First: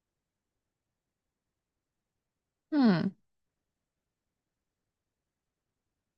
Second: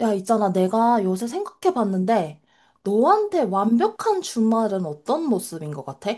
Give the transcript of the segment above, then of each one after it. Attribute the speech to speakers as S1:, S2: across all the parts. S1: 야, 있잖아. 내가 요새 생각해 봤는데,
S2: 응,
S1: 너한테 완벽한 주말은 어떤 모습인 것 같아?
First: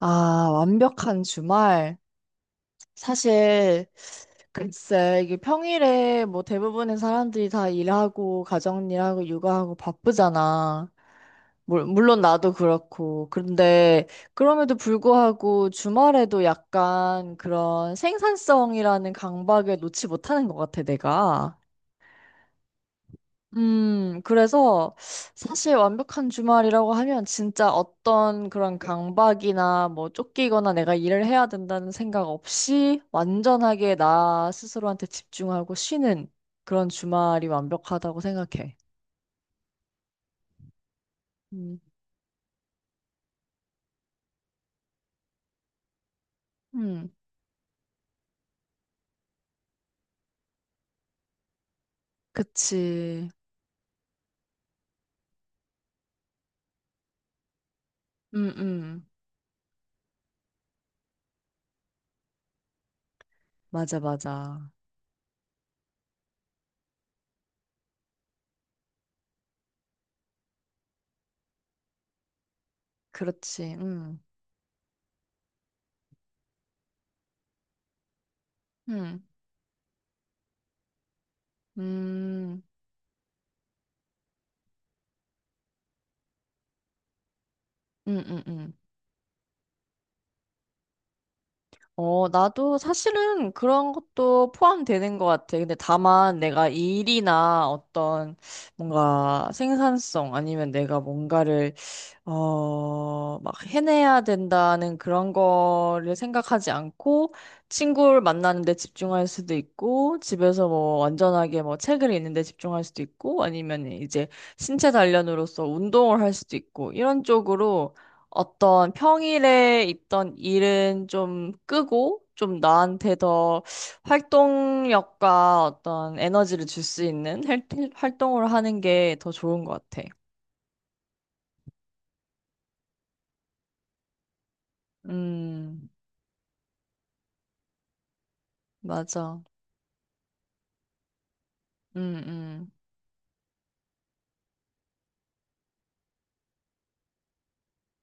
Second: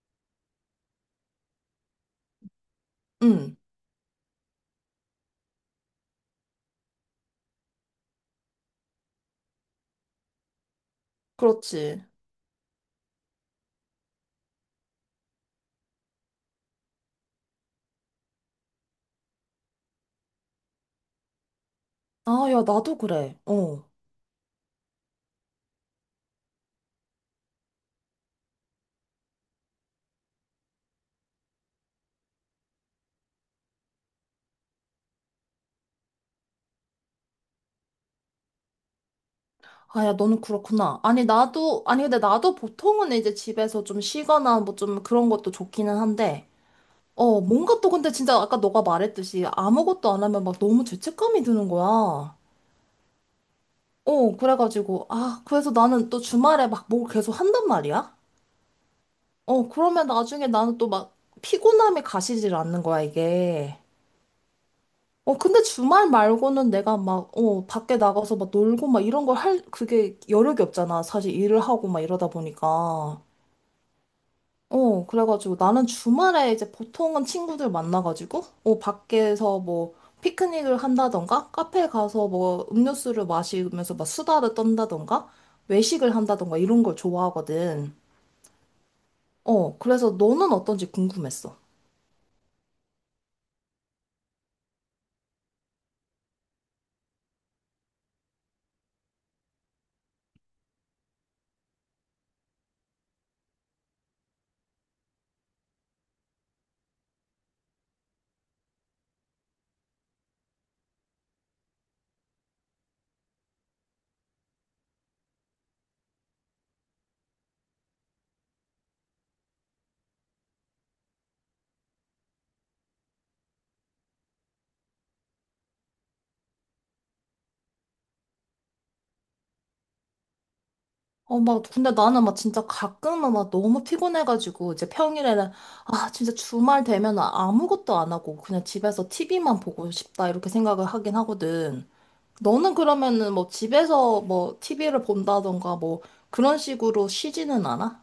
S2: 아, 완벽한 주말.
S1: 응,
S2: 사실, 글쎄, 이게 평일에 뭐 대부분의 사람들이 다 일하고, 가정일하고, 육아하고 바쁘잖아. 물-
S1: 그렇지.
S2: 물론 나도 그렇고. 그런데, 그럼에도 불구하고 주말에도 약간 그런 생산성이라는 강박에 놓지 못하는 것 같아, 내가.
S1: 아, 야, 나도 그래. 어.
S2: 그래서 사실 완벽한 주말이라고 하면 진짜 어떤 그런 강박이나 뭐 쫓기거나 내가 일을 해야 된다는 생각 없이 완전하게 나 스스로한테 집중하고 쉬는 그런 주말이 완벽하다고 생각해.
S1: 아, 야, 너는 그렇구나. 아니,
S2: 음,
S1: 나도, 아니, 근데 나도 보통은 이제 집에서 좀 쉬거나 뭐 좀 그런 것도 좋기는 한데,
S2: 음,
S1: 뭔가 또 근데 진짜 아까 너가 말했듯이 아무것도 안 하면 막 너무 죄책감이 드는 거야.
S2: 그치.
S1: 그래가지고, 아, 그래서 나는 또 주말에 막 뭘 계속 한단 말이야?
S2: 음, 음,
S1: 그러면 나중에 나는 또 막 피곤함이 가시질 않는 거야, 이게.
S2: 맞아, 맞아.
S1: 근데 주말 말고는 내가 막, 밖에 나가서 막 놀고 막 이런 걸 할, 그게 여력이 없잖아. 사실 일을 하고 막 이러다 보니까.
S2: 그렇지.
S1: 그래가지고 나는 주말에 이제 보통은 친구들 만나가지고,
S2: 음,
S1: 밖에서 뭐 피크닉을 한다던가, 카페 가서
S2: 음,
S1: 뭐 음료수를 마시면서 막 수다를 떤다던가, 외식을 한다던가 이런 걸 좋아하거든.
S2: 음, 음, 음.
S1: 그래서 너는 어떤지 궁금했어.
S2: 어, 나도 사실은 그런 것도 포함되는 것 같아. 근데 다만 내가 일이나 어떤 뭔가 생산성 아니면 내가 뭔가를 막 해내야 된다는 그런 거를 생각하지 않고 친구를 만나는데 집중할 수도 있고 집에서 뭐 완전하게 뭐 책을 읽는데 집중할 수도 있고 아니면 이제 신체 단련으로서 운동을 할 수도 있고 이런 쪽으로 어떤 평일에 있던 일은 좀 끄고 좀 나한테 더 활동력과 어떤 에너지를 줄 수 있는 활동을 하는 게 더 좋은 것 같아.
S1: 막, 근데 나는 막 진짜 가끔은 막 너무 피곤해가지고, 이제 평일에는,
S2: 음,
S1: 아, 진짜 주말 되면 아무것도 안 하고, 그냥 집에서
S2: 맞아.
S1: TV만 보고 싶다, 이렇게 생각을 하긴 하거든.
S2: 음, 음.
S1: 너는 그러면은 뭐 집에서 뭐 TV를 본다던가 뭐 그런 식으로 쉬지는 않아?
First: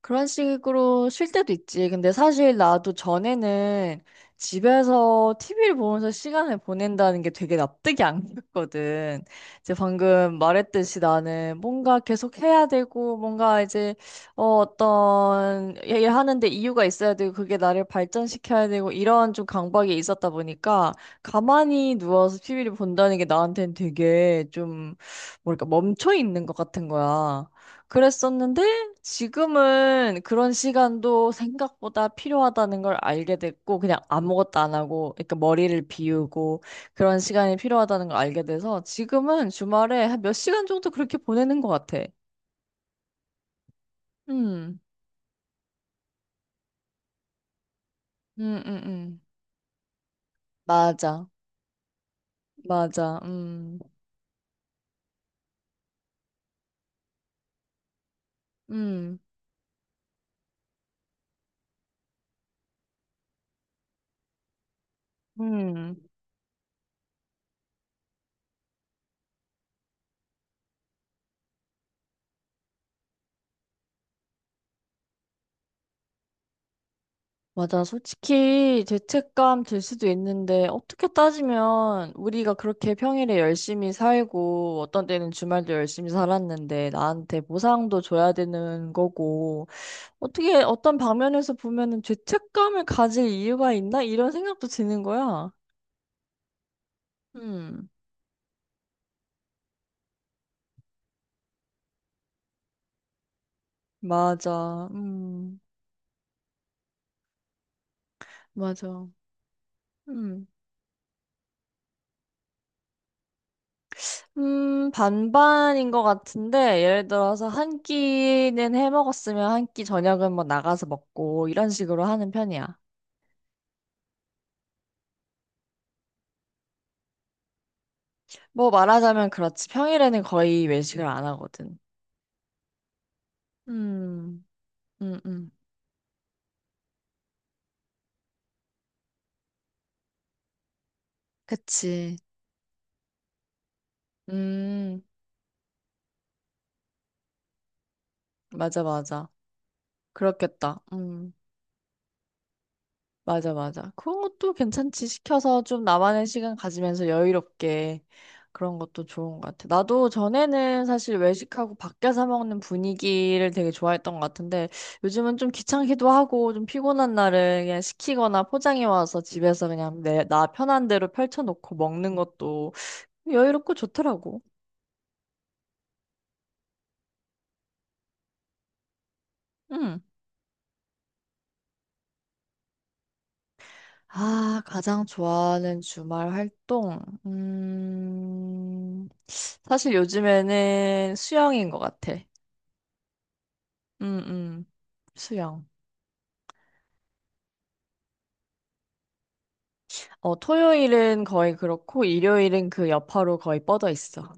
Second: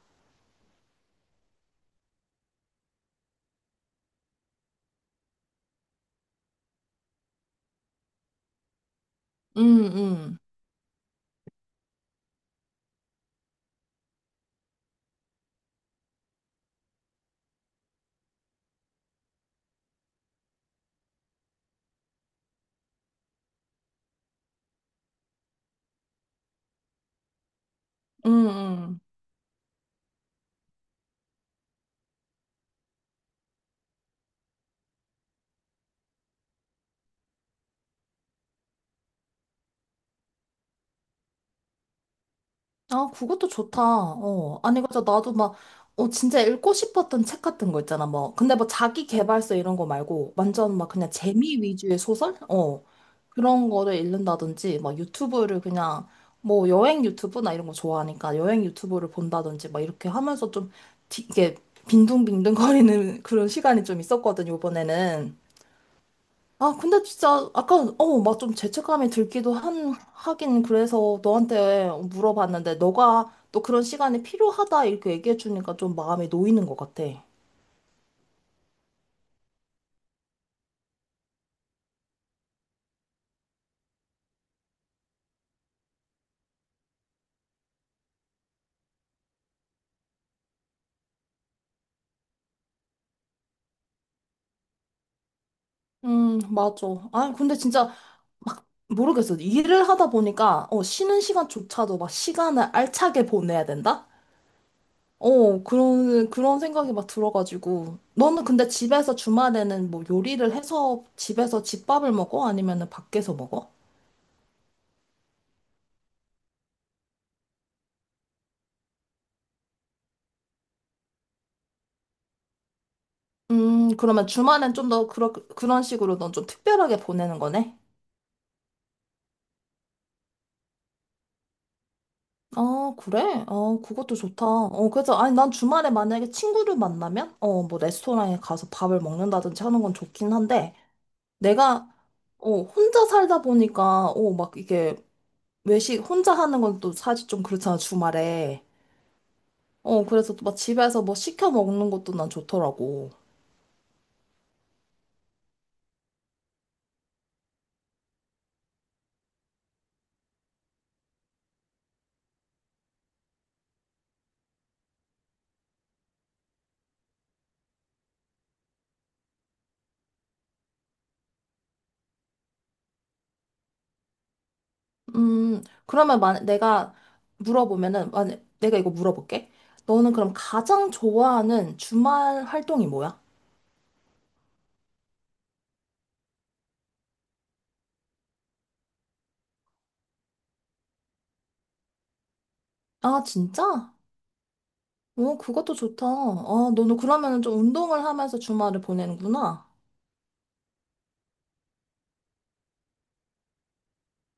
S2: 그런 식으로 쉴 때도 있지. 근데 사실 나도 전에는 집에서 TV를 보면서 시간을 보낸다는 게 되게 납득이 안 갔거든. 이제
S1: 응,
S2: 방금
S1: 응,
S2: 말했듯이 나는 뭔가 계속 해야 되고, 뭔가 이제, 어, 어떤, 얘기를 하는데 이유가 있어야 되고, 그게 나를 발전시켜야 되고, 이런 좀 강박이 있었다 보니까, 가만히 누워서 TV를 본다는 게 나한테는 되게 좀, 뭐랄까, 멈춰 있는 것 같은 거야.
S1: 응,
S2: 그랬었는데,
S1: 응.
S2: 지금은 그런 시간도 생각보다 필요하다는 걸 알게 됐고, 그냥 아무것도 안 하고, 그러니까 머리를 비우고, 그런 시간이 필요하다는 걸 알게 돼서, 지금은 주말에 한 몇 시간 정도 그렇게 보내는 것 같아.
S1: 아, 그것도 좋다. 어.
S2: 음,
S1: 아니, 그래서 나도 막, 진짜 읽고 싶었던 책 같은 거 있잖아. 뭐, 근데
S2: 음,
S1: 뭐
S2: 음,
S1: 자기
S2: 음.
S1: 개발서 이런 거 말고, 완전 막 그냥
S2: 맞아,
S1: 재미 위주의 소설? 어.
S2: 맞아,
S1: 그런 거를 읽는다든지, 막 유튜브를 그냥, 뭐 여행 유튜브나 이런 거 좋아하니까 여행 유튜브를
S2: 음,
S1: 본다든지, 막 이렇게 하면서 좀, 이게 빈둥빈둥 거리는 그런 시간이 좀 있었거든, 요번에는.
S2: 음.
S1: 아, 근데 진짜 아까 막 좀 죄책감이 들기도 한 하긴 그래서 너한테 물어봤는데 너가 또 그런 시간이 필요하다 이렇게 얘기해 주니까 좀 마음이 놓이는 것 같아.
S2: 맞아. 솔직히 죄책감 들 수도 있는데, 어떻게 따지면 우리가 그렇게 평일에 열심히 살고, 어떤 때는 주말도 열심히 살았는데, 나한테 보상도 줘야 되는 거고, 어떻게 어떤 방면에서 보면은 죄책감을 가질 이유가 있나? 이런 생각도 드는 거야.
S1: 맞아. 아, 근데
S2: 음,
S1: 진짜 모르겠어. 일을 하다 보니까 쉬는 시간조차도 막 시간을 알차게 보내야 된다?
S2: 맞아.
S1: 그런 생각이 막 들어가지고 너는 근데
S2: 맞아.
S1: 집에서 주말에는 뭐
S2: 음.
S1: 요리를 해서 집에서 집밥을 먹어? 아니면은 밖에서 먹어?
S2: 반반인 것 같은데, 예를 들어서 한 끼는 해 먹었으면 한 끼 저녁은 뭐 나가서 먹고, 이런 식으로 하는 편이야.
S1: 그러면 주말엔 좀 더 그런 식으로 넌 좀 특별하게 보내는 거네?
S2: 뭐 말하자면 그렇지. 평일에는 거의 외식을 안 하거든.
S1: 아, 그래? 그것도
S2: 음,
S1: 좋다. 그래서,
S2: 음,
S1: 아니, 난
S2: 음.
S1: 주말에 만약에 친구를 만나면, 뭐, 레스토랑에 가서 밥을 먹는다든지 하는 건 좋긴 한데, 내가,
S2: 그치.
S1: 혼자 살다 보니까, 막 이게,
S2: 음,
S1: 외식, 혼자 하는 건 또 사실 좀 그렇잖아, 주말에.
S2: 맞아, 맞아.
S1: 그래서 또 막
S2: 그렇겠다.
S1: 집에서 뭐
S2: 음.
S1: 시켜 먹는 것도 난 좋더라고.
S2: 맞아, 맞아. 그런 것도 괜찮지. 시켜서 좀 나만의 시간 가지면서 여유롭게 그런 것도 좋은 것 같아. 나도 전에는 사실 외식하고 밖에서 먹는 분위기를 되게 좋아했던 것 같은데 요즘은 좀 귀찮기도 하고 좀 피곤한 날은 그냥 시키거나 포장해 와서 집에서 그냥 내, 나 편한 대로 펼쳐놓고 먹는 것도 여유롭고 좋더라고.
S1: 그러면 만 내가 물어보면은, 만 내가 이거 물어볼게.
S2: 응.
S1: 너는 그럼 가장 좋아하는 주말 활동이 뭐야?
S2: 아, 가장 좋아하는 주말 활동. 사실 요즘에는 수영인 것 같아.
S1: 아, 진짜?
S2: 음, 음.
S1: 오,
S2: 수영.
S1: 그것도 좋다. 아, 너는 그러면은 좀 운동을 하면서 주말을 보내는구나.
S2: 어, 토요일은 거의 그렇고, 일요일은 그 여파로 거의 뻗어 있어.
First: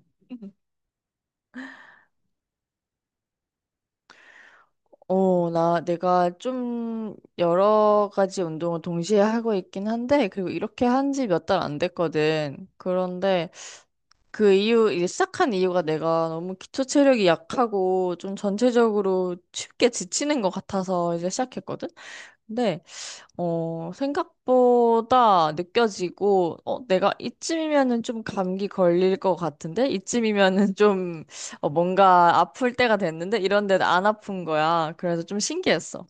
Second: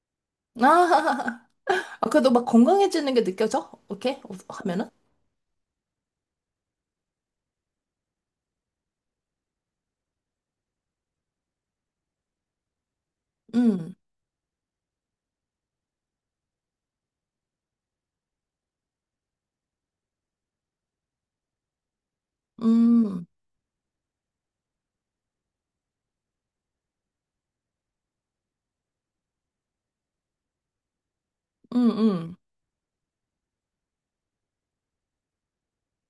S1: 아, 아, 그래도 막 건강해지는 게 느껴져? 오케이? 하면은?
S2: 어, 나, 내가 좀 여러 가지 운동을 동시에 하고 있긴 한데, 그리고 이렇게 한 지 몇 달 안 됐거든. 그런데
S1: 음,
S2: 그 이유, 이제 시작한 이유가 내가 너무 기초 체력이 약하고, 좀 전체적으로 쉽게 지치는 것 같아서 이제 시작했거든? 근데
S1: 음,
S2: 어, 생각보다 느껴지고, 어, 내가 이쯤이면은 좀 감기 걸릴 것 같은데? 이쯤이면은 좀, 어,
S1: 음, 음.
S2: 뭔가 아플 때가 됐는데? 이런데 안 아픈 거야. 그래서 좀 신기했어.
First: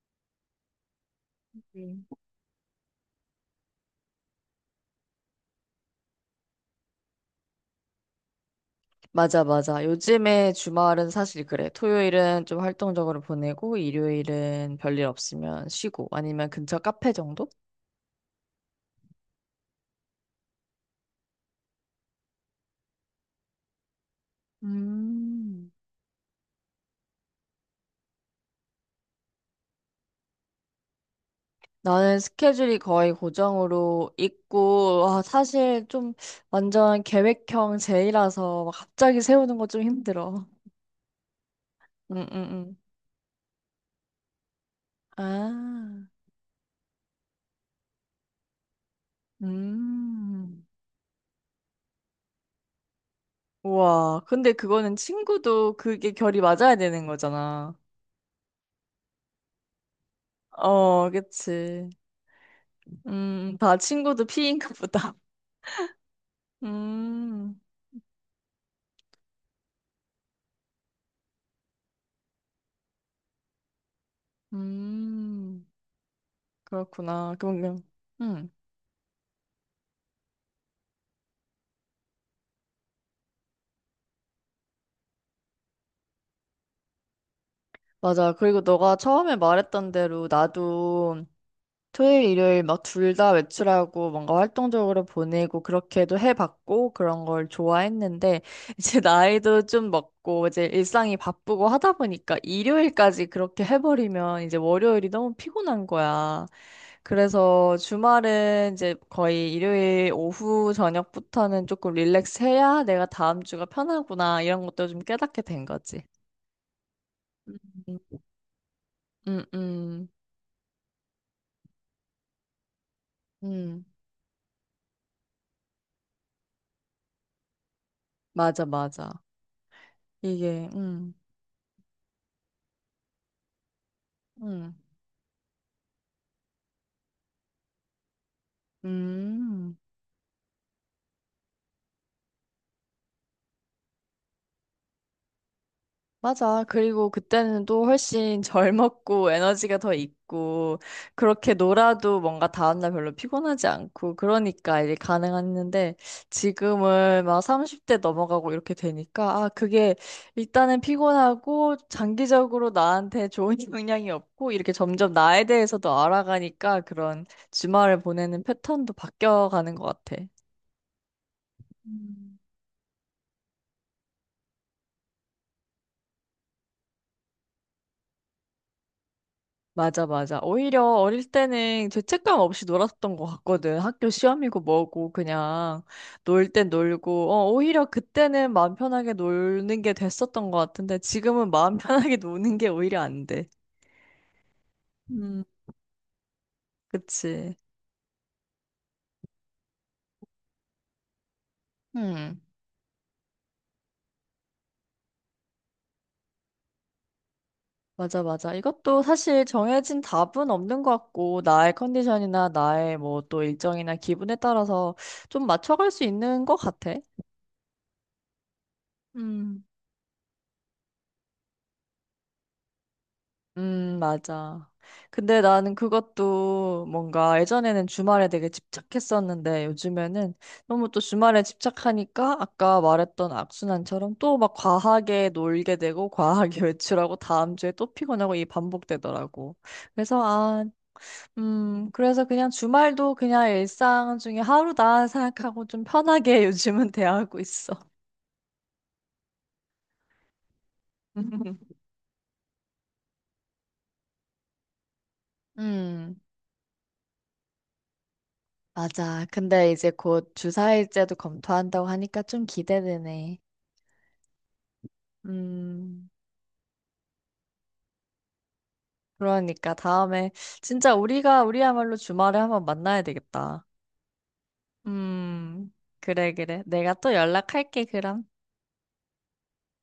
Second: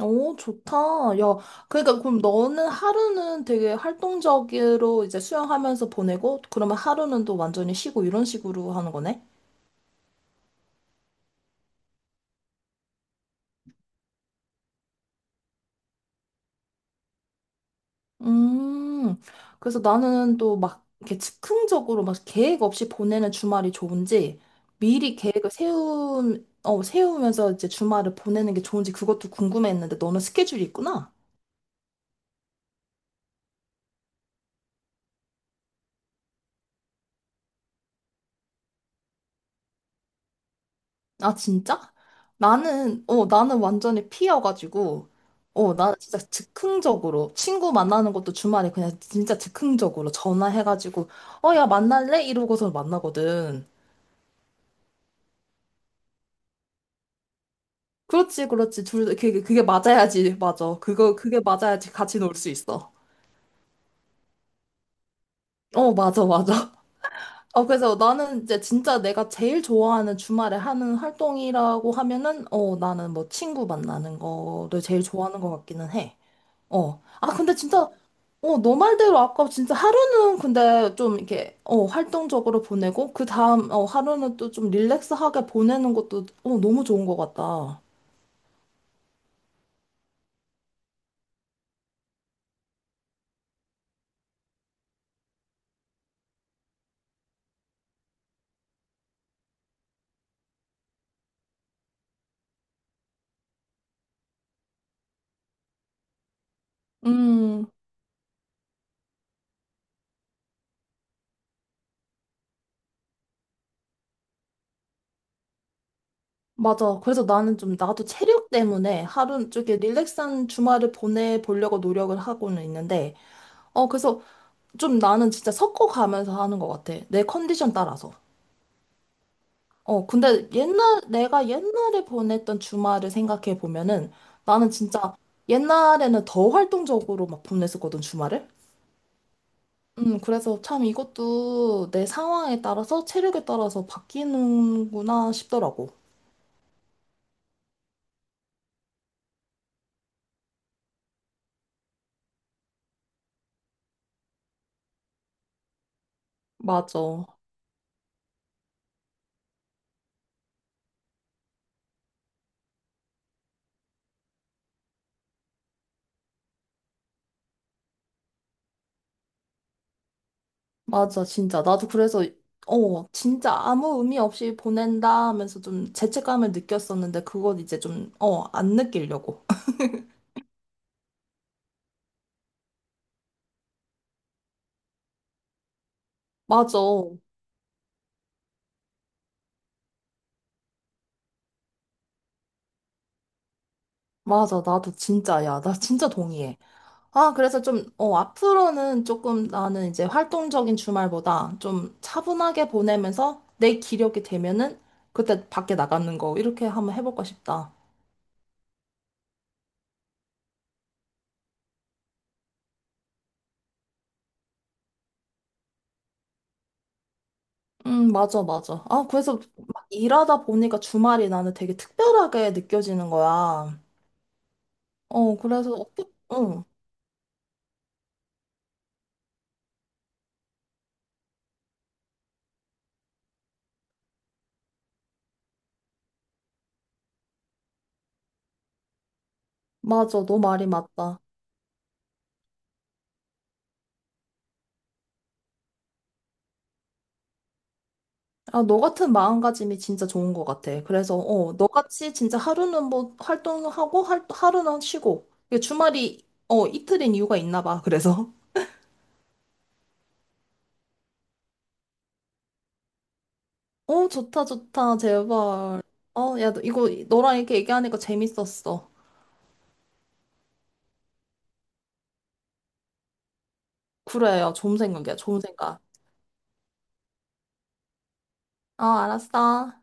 S1: 오, 좋다. 야, 그러니까
S2: 음.
S1: 그럼 너는 하루는 되게 활동적으로 이제 수영하면서 보내고, 그러면 하루는 또 완전히 쉬고 이런 식으로 하는 거네?
S2: 맞아, 맞아. 요즘에 주말은 사실 그래. 토요일은 좀 활동적으로 보내고, 일요일은 별일 없으면 쉬고, 아니면 근처 카페 정도?
S1: 음, 그래서 나는 또 막 이렇게 즉흥적으로 막 계획 없이 보내는 주말이 좋은지, 미리 계획을
S2: 음.
S1: 세우면서 이제 주말을 보내는 게 좋은지 그것도 궁금했는데 너는 스케줄이 있구나?
S2: 나는 스케줄이 거의 고정으로 있고, 아, 사실 좀 완전 계획형 제이라서 막 갑자기 세우는 거 좀 힘들어.
S1: 아, 진짜?
S2: 응, 응, 응.
S1: 나는 완전히 피여가지고, 나
S2: 아,
S1: 진짜 즉흥적으로, 친구 만나는 것도 주말에 그냥 진짜 즉흥적으로
S2: 음.
S1: 전화해가지고, 야, 만날래? 이러고서 만나거든.
S2: 우와. 근데 그거는 친구도 그게 결이 맞아야 되는 거잖아.
S1: 그렇지, 그렇지. 둘, 그게 맞아야지. 맞아.
S2: 어,
S1: 그거, 그게
S2: 그치.
S1: 맞아야지. 같이 놀 수 있어.
S2: 다 친구도 피인가 보다.
S1: 어, 맞아, 맞아.
S2: 음,
S1: 그래서 나는 이제 진짜 내가 제일 좋아하는 주말에 하는 활동이라고 하면은, 나는 뭐 친구 만나는 거를 제일 좋아하는 것
S2: 음,
S1: 같기는 해. 어. 아,
S2: 그렇구나.
S1: 근데
S2: 그러면,
S1: 진짜,
S2: 음.
S1: 너 말대로 아까 진짜 하루는 근데 좀 이렇게, 활동적으로 보내고, 그 다음, 하루는 또 좀 릴렉스하게 보내는 것도, 너무 좋은 것 같다.
S2: 맞아. 그리고 너가 처음에 말했던 대로 나도 토요일, 일요일 막 둘 다 외출하고 뭔가 활동적으로 보내고 그렇게도 해봤고 그런 걸 좋아했는데 이제 나이도 좀 먹고 이제 일상이 바쁘고 하다 보니까 일요일까지 그렇게 해버리면 이제 월요일이 너무 피곤한 거야.
S1: 음,
S2: 그래서 주말은 이제 거의 일요일 오후 저녁부터는 조금 릴렉스 해야 내가 다음 주가 편하구나 이런 것도 좀 깨닫게 된 거지.
S1: 맞아. 그래서
S2: 음,
S1: 나는 좀, 나도 체력 때문에
S2: 음,
S1: 하루 쪽에
S2: 음,
S1: 릴렉스한 주말을 보내보려고 노력을 하고는 있는데,
S2: 음.
S1: 그래서 좀 나는 진짜 섞어가면서 하는 것 같아. 내 컨디션 따라서.
S2: 맞아, 맞아.
S1: 근데
S2: 이게,
S1: 옛날, 내가 옛날에 보냈던 주말을 생각해 보면은 나는
S2: 음.
S1: 진짜 옛날에는 더 활동적으로 막 보냈었거든, 주말을.
S2: 음,
S1: 그래서 참 이것도 내 상황에 따라서 체력에 따라서 바뀌는구나 싶더라고.
S2: 맞아. 그리고 그때는 또 훨씬 젊었고 에너지가 더 있고 그렇게 놀아도 뭔가 다음날 별로 피곤하지 않고 그러니까 이게 가능했는데
S1: 맞아.
S2: 지금은 막 30대 넘어가고 이렇게 되니까 아, 그게 일단은 피곤하고 장기적으로 나한테 좋은 영향이 없고 이렇게 점점 나에 대해서도 알아가니까 그런 주말을 보내는 패턴도 바뀌어가는 것 같아.
S1: 맞아, 진짜. 나도 그래서,
S2: 음.
S1: 진짜 아무 의미 없이 보낸다 하면서 좀 죄책감을 느꼈었는데 그건 이제 좀, 안 느끼려고.
S2: 맞아, 맞아. 오히려 어릴 때는 죄책감 없이 놀았던 것 같거든. 학교 시험이고 뭐고 그냥 놀 땐
S1: 맞아.
S2: 놀고. 어, 오히려 그때는 마음 편하게 노는 게 됐었던 것 같은데 지금은 마음 편하게 노는 게 오히려 안 돼.
S1: 맞아. 나도
S2: 음,
S1: 진짜, 야, 나 진짜 동의해. 아,
S2: 그치?
S1: 그래서 좀, 앞으로는 조금 나는 이제 활동적인 주말보다 좀
S2: 음,
S1: 차분하게 보내면서 내 기력이 되면은 그때 밖에 나가는 거 이렇게 한번 해볼까 싶다.
S2: 맞아, 맞아. 이것도 사실 정해진 답은 없는 것 같고, 나의 컨디션이나 나의 뭐 또 일정이나 기분에 따라서 좀 맞춰갈 수 있는 것 같아.
S1: 맞아, 맞아. 아, 그래서
S2: 음.
S1: 막 일하다 보니까 주말이 나는 되게 특별하게 느껴지는 거야.
S2: 맞아. 근데
S1: 그래서,
S2: 나는
S1: 응,
S2: 그것도 뭔가 예전에는 주말에 되게 집착했었는데 요즘에는 너무 또 주말에 집착하니까 아까 말했던 악순환처럼 또 막 과하게 놀게 되고 과하게 외출하고 다음 주에 또 피곤하고 이 반복되더라고. 그래서
S1: 맞아. 너
S2: 아,
S1: 말이 맞다.
S2: 그래서 그냥 주말도 그냥 일상 중에 하루다 생각하고 좀 편하게 요즘은 대하고 있어.
S1: 아, 너 같은 마음가짐이 진짜 좋은 것 같아. 그래서, 너같이 진짜 하루는 뭐 활동하고, 하루는 쉬고. 이게
S2: 음.
S1: 주말이, 이틀인 이유가 있나 봐. 그래서.
S2: 맞아. 근데 이제 곧 주사일제도 검토한다고 하니까 좀 기대되네.
S1: 어, 좋다, 좋다. 제발.
S2: 음,
S1: 야, 너 이거 너랑 이렇게 얘기하니까 재밌었어.
S2: 그러니까 다음에 진짜 우리가 우리야말로 주말에 한번 만나야 되겠다.
S1: 그래, 야, 좋은 생각이야. 좋은
S2: 음,
S1: 생각.
S2: 그래, 그래. 내가 또 연락할게, 그럼.
S1: 어, 알았어.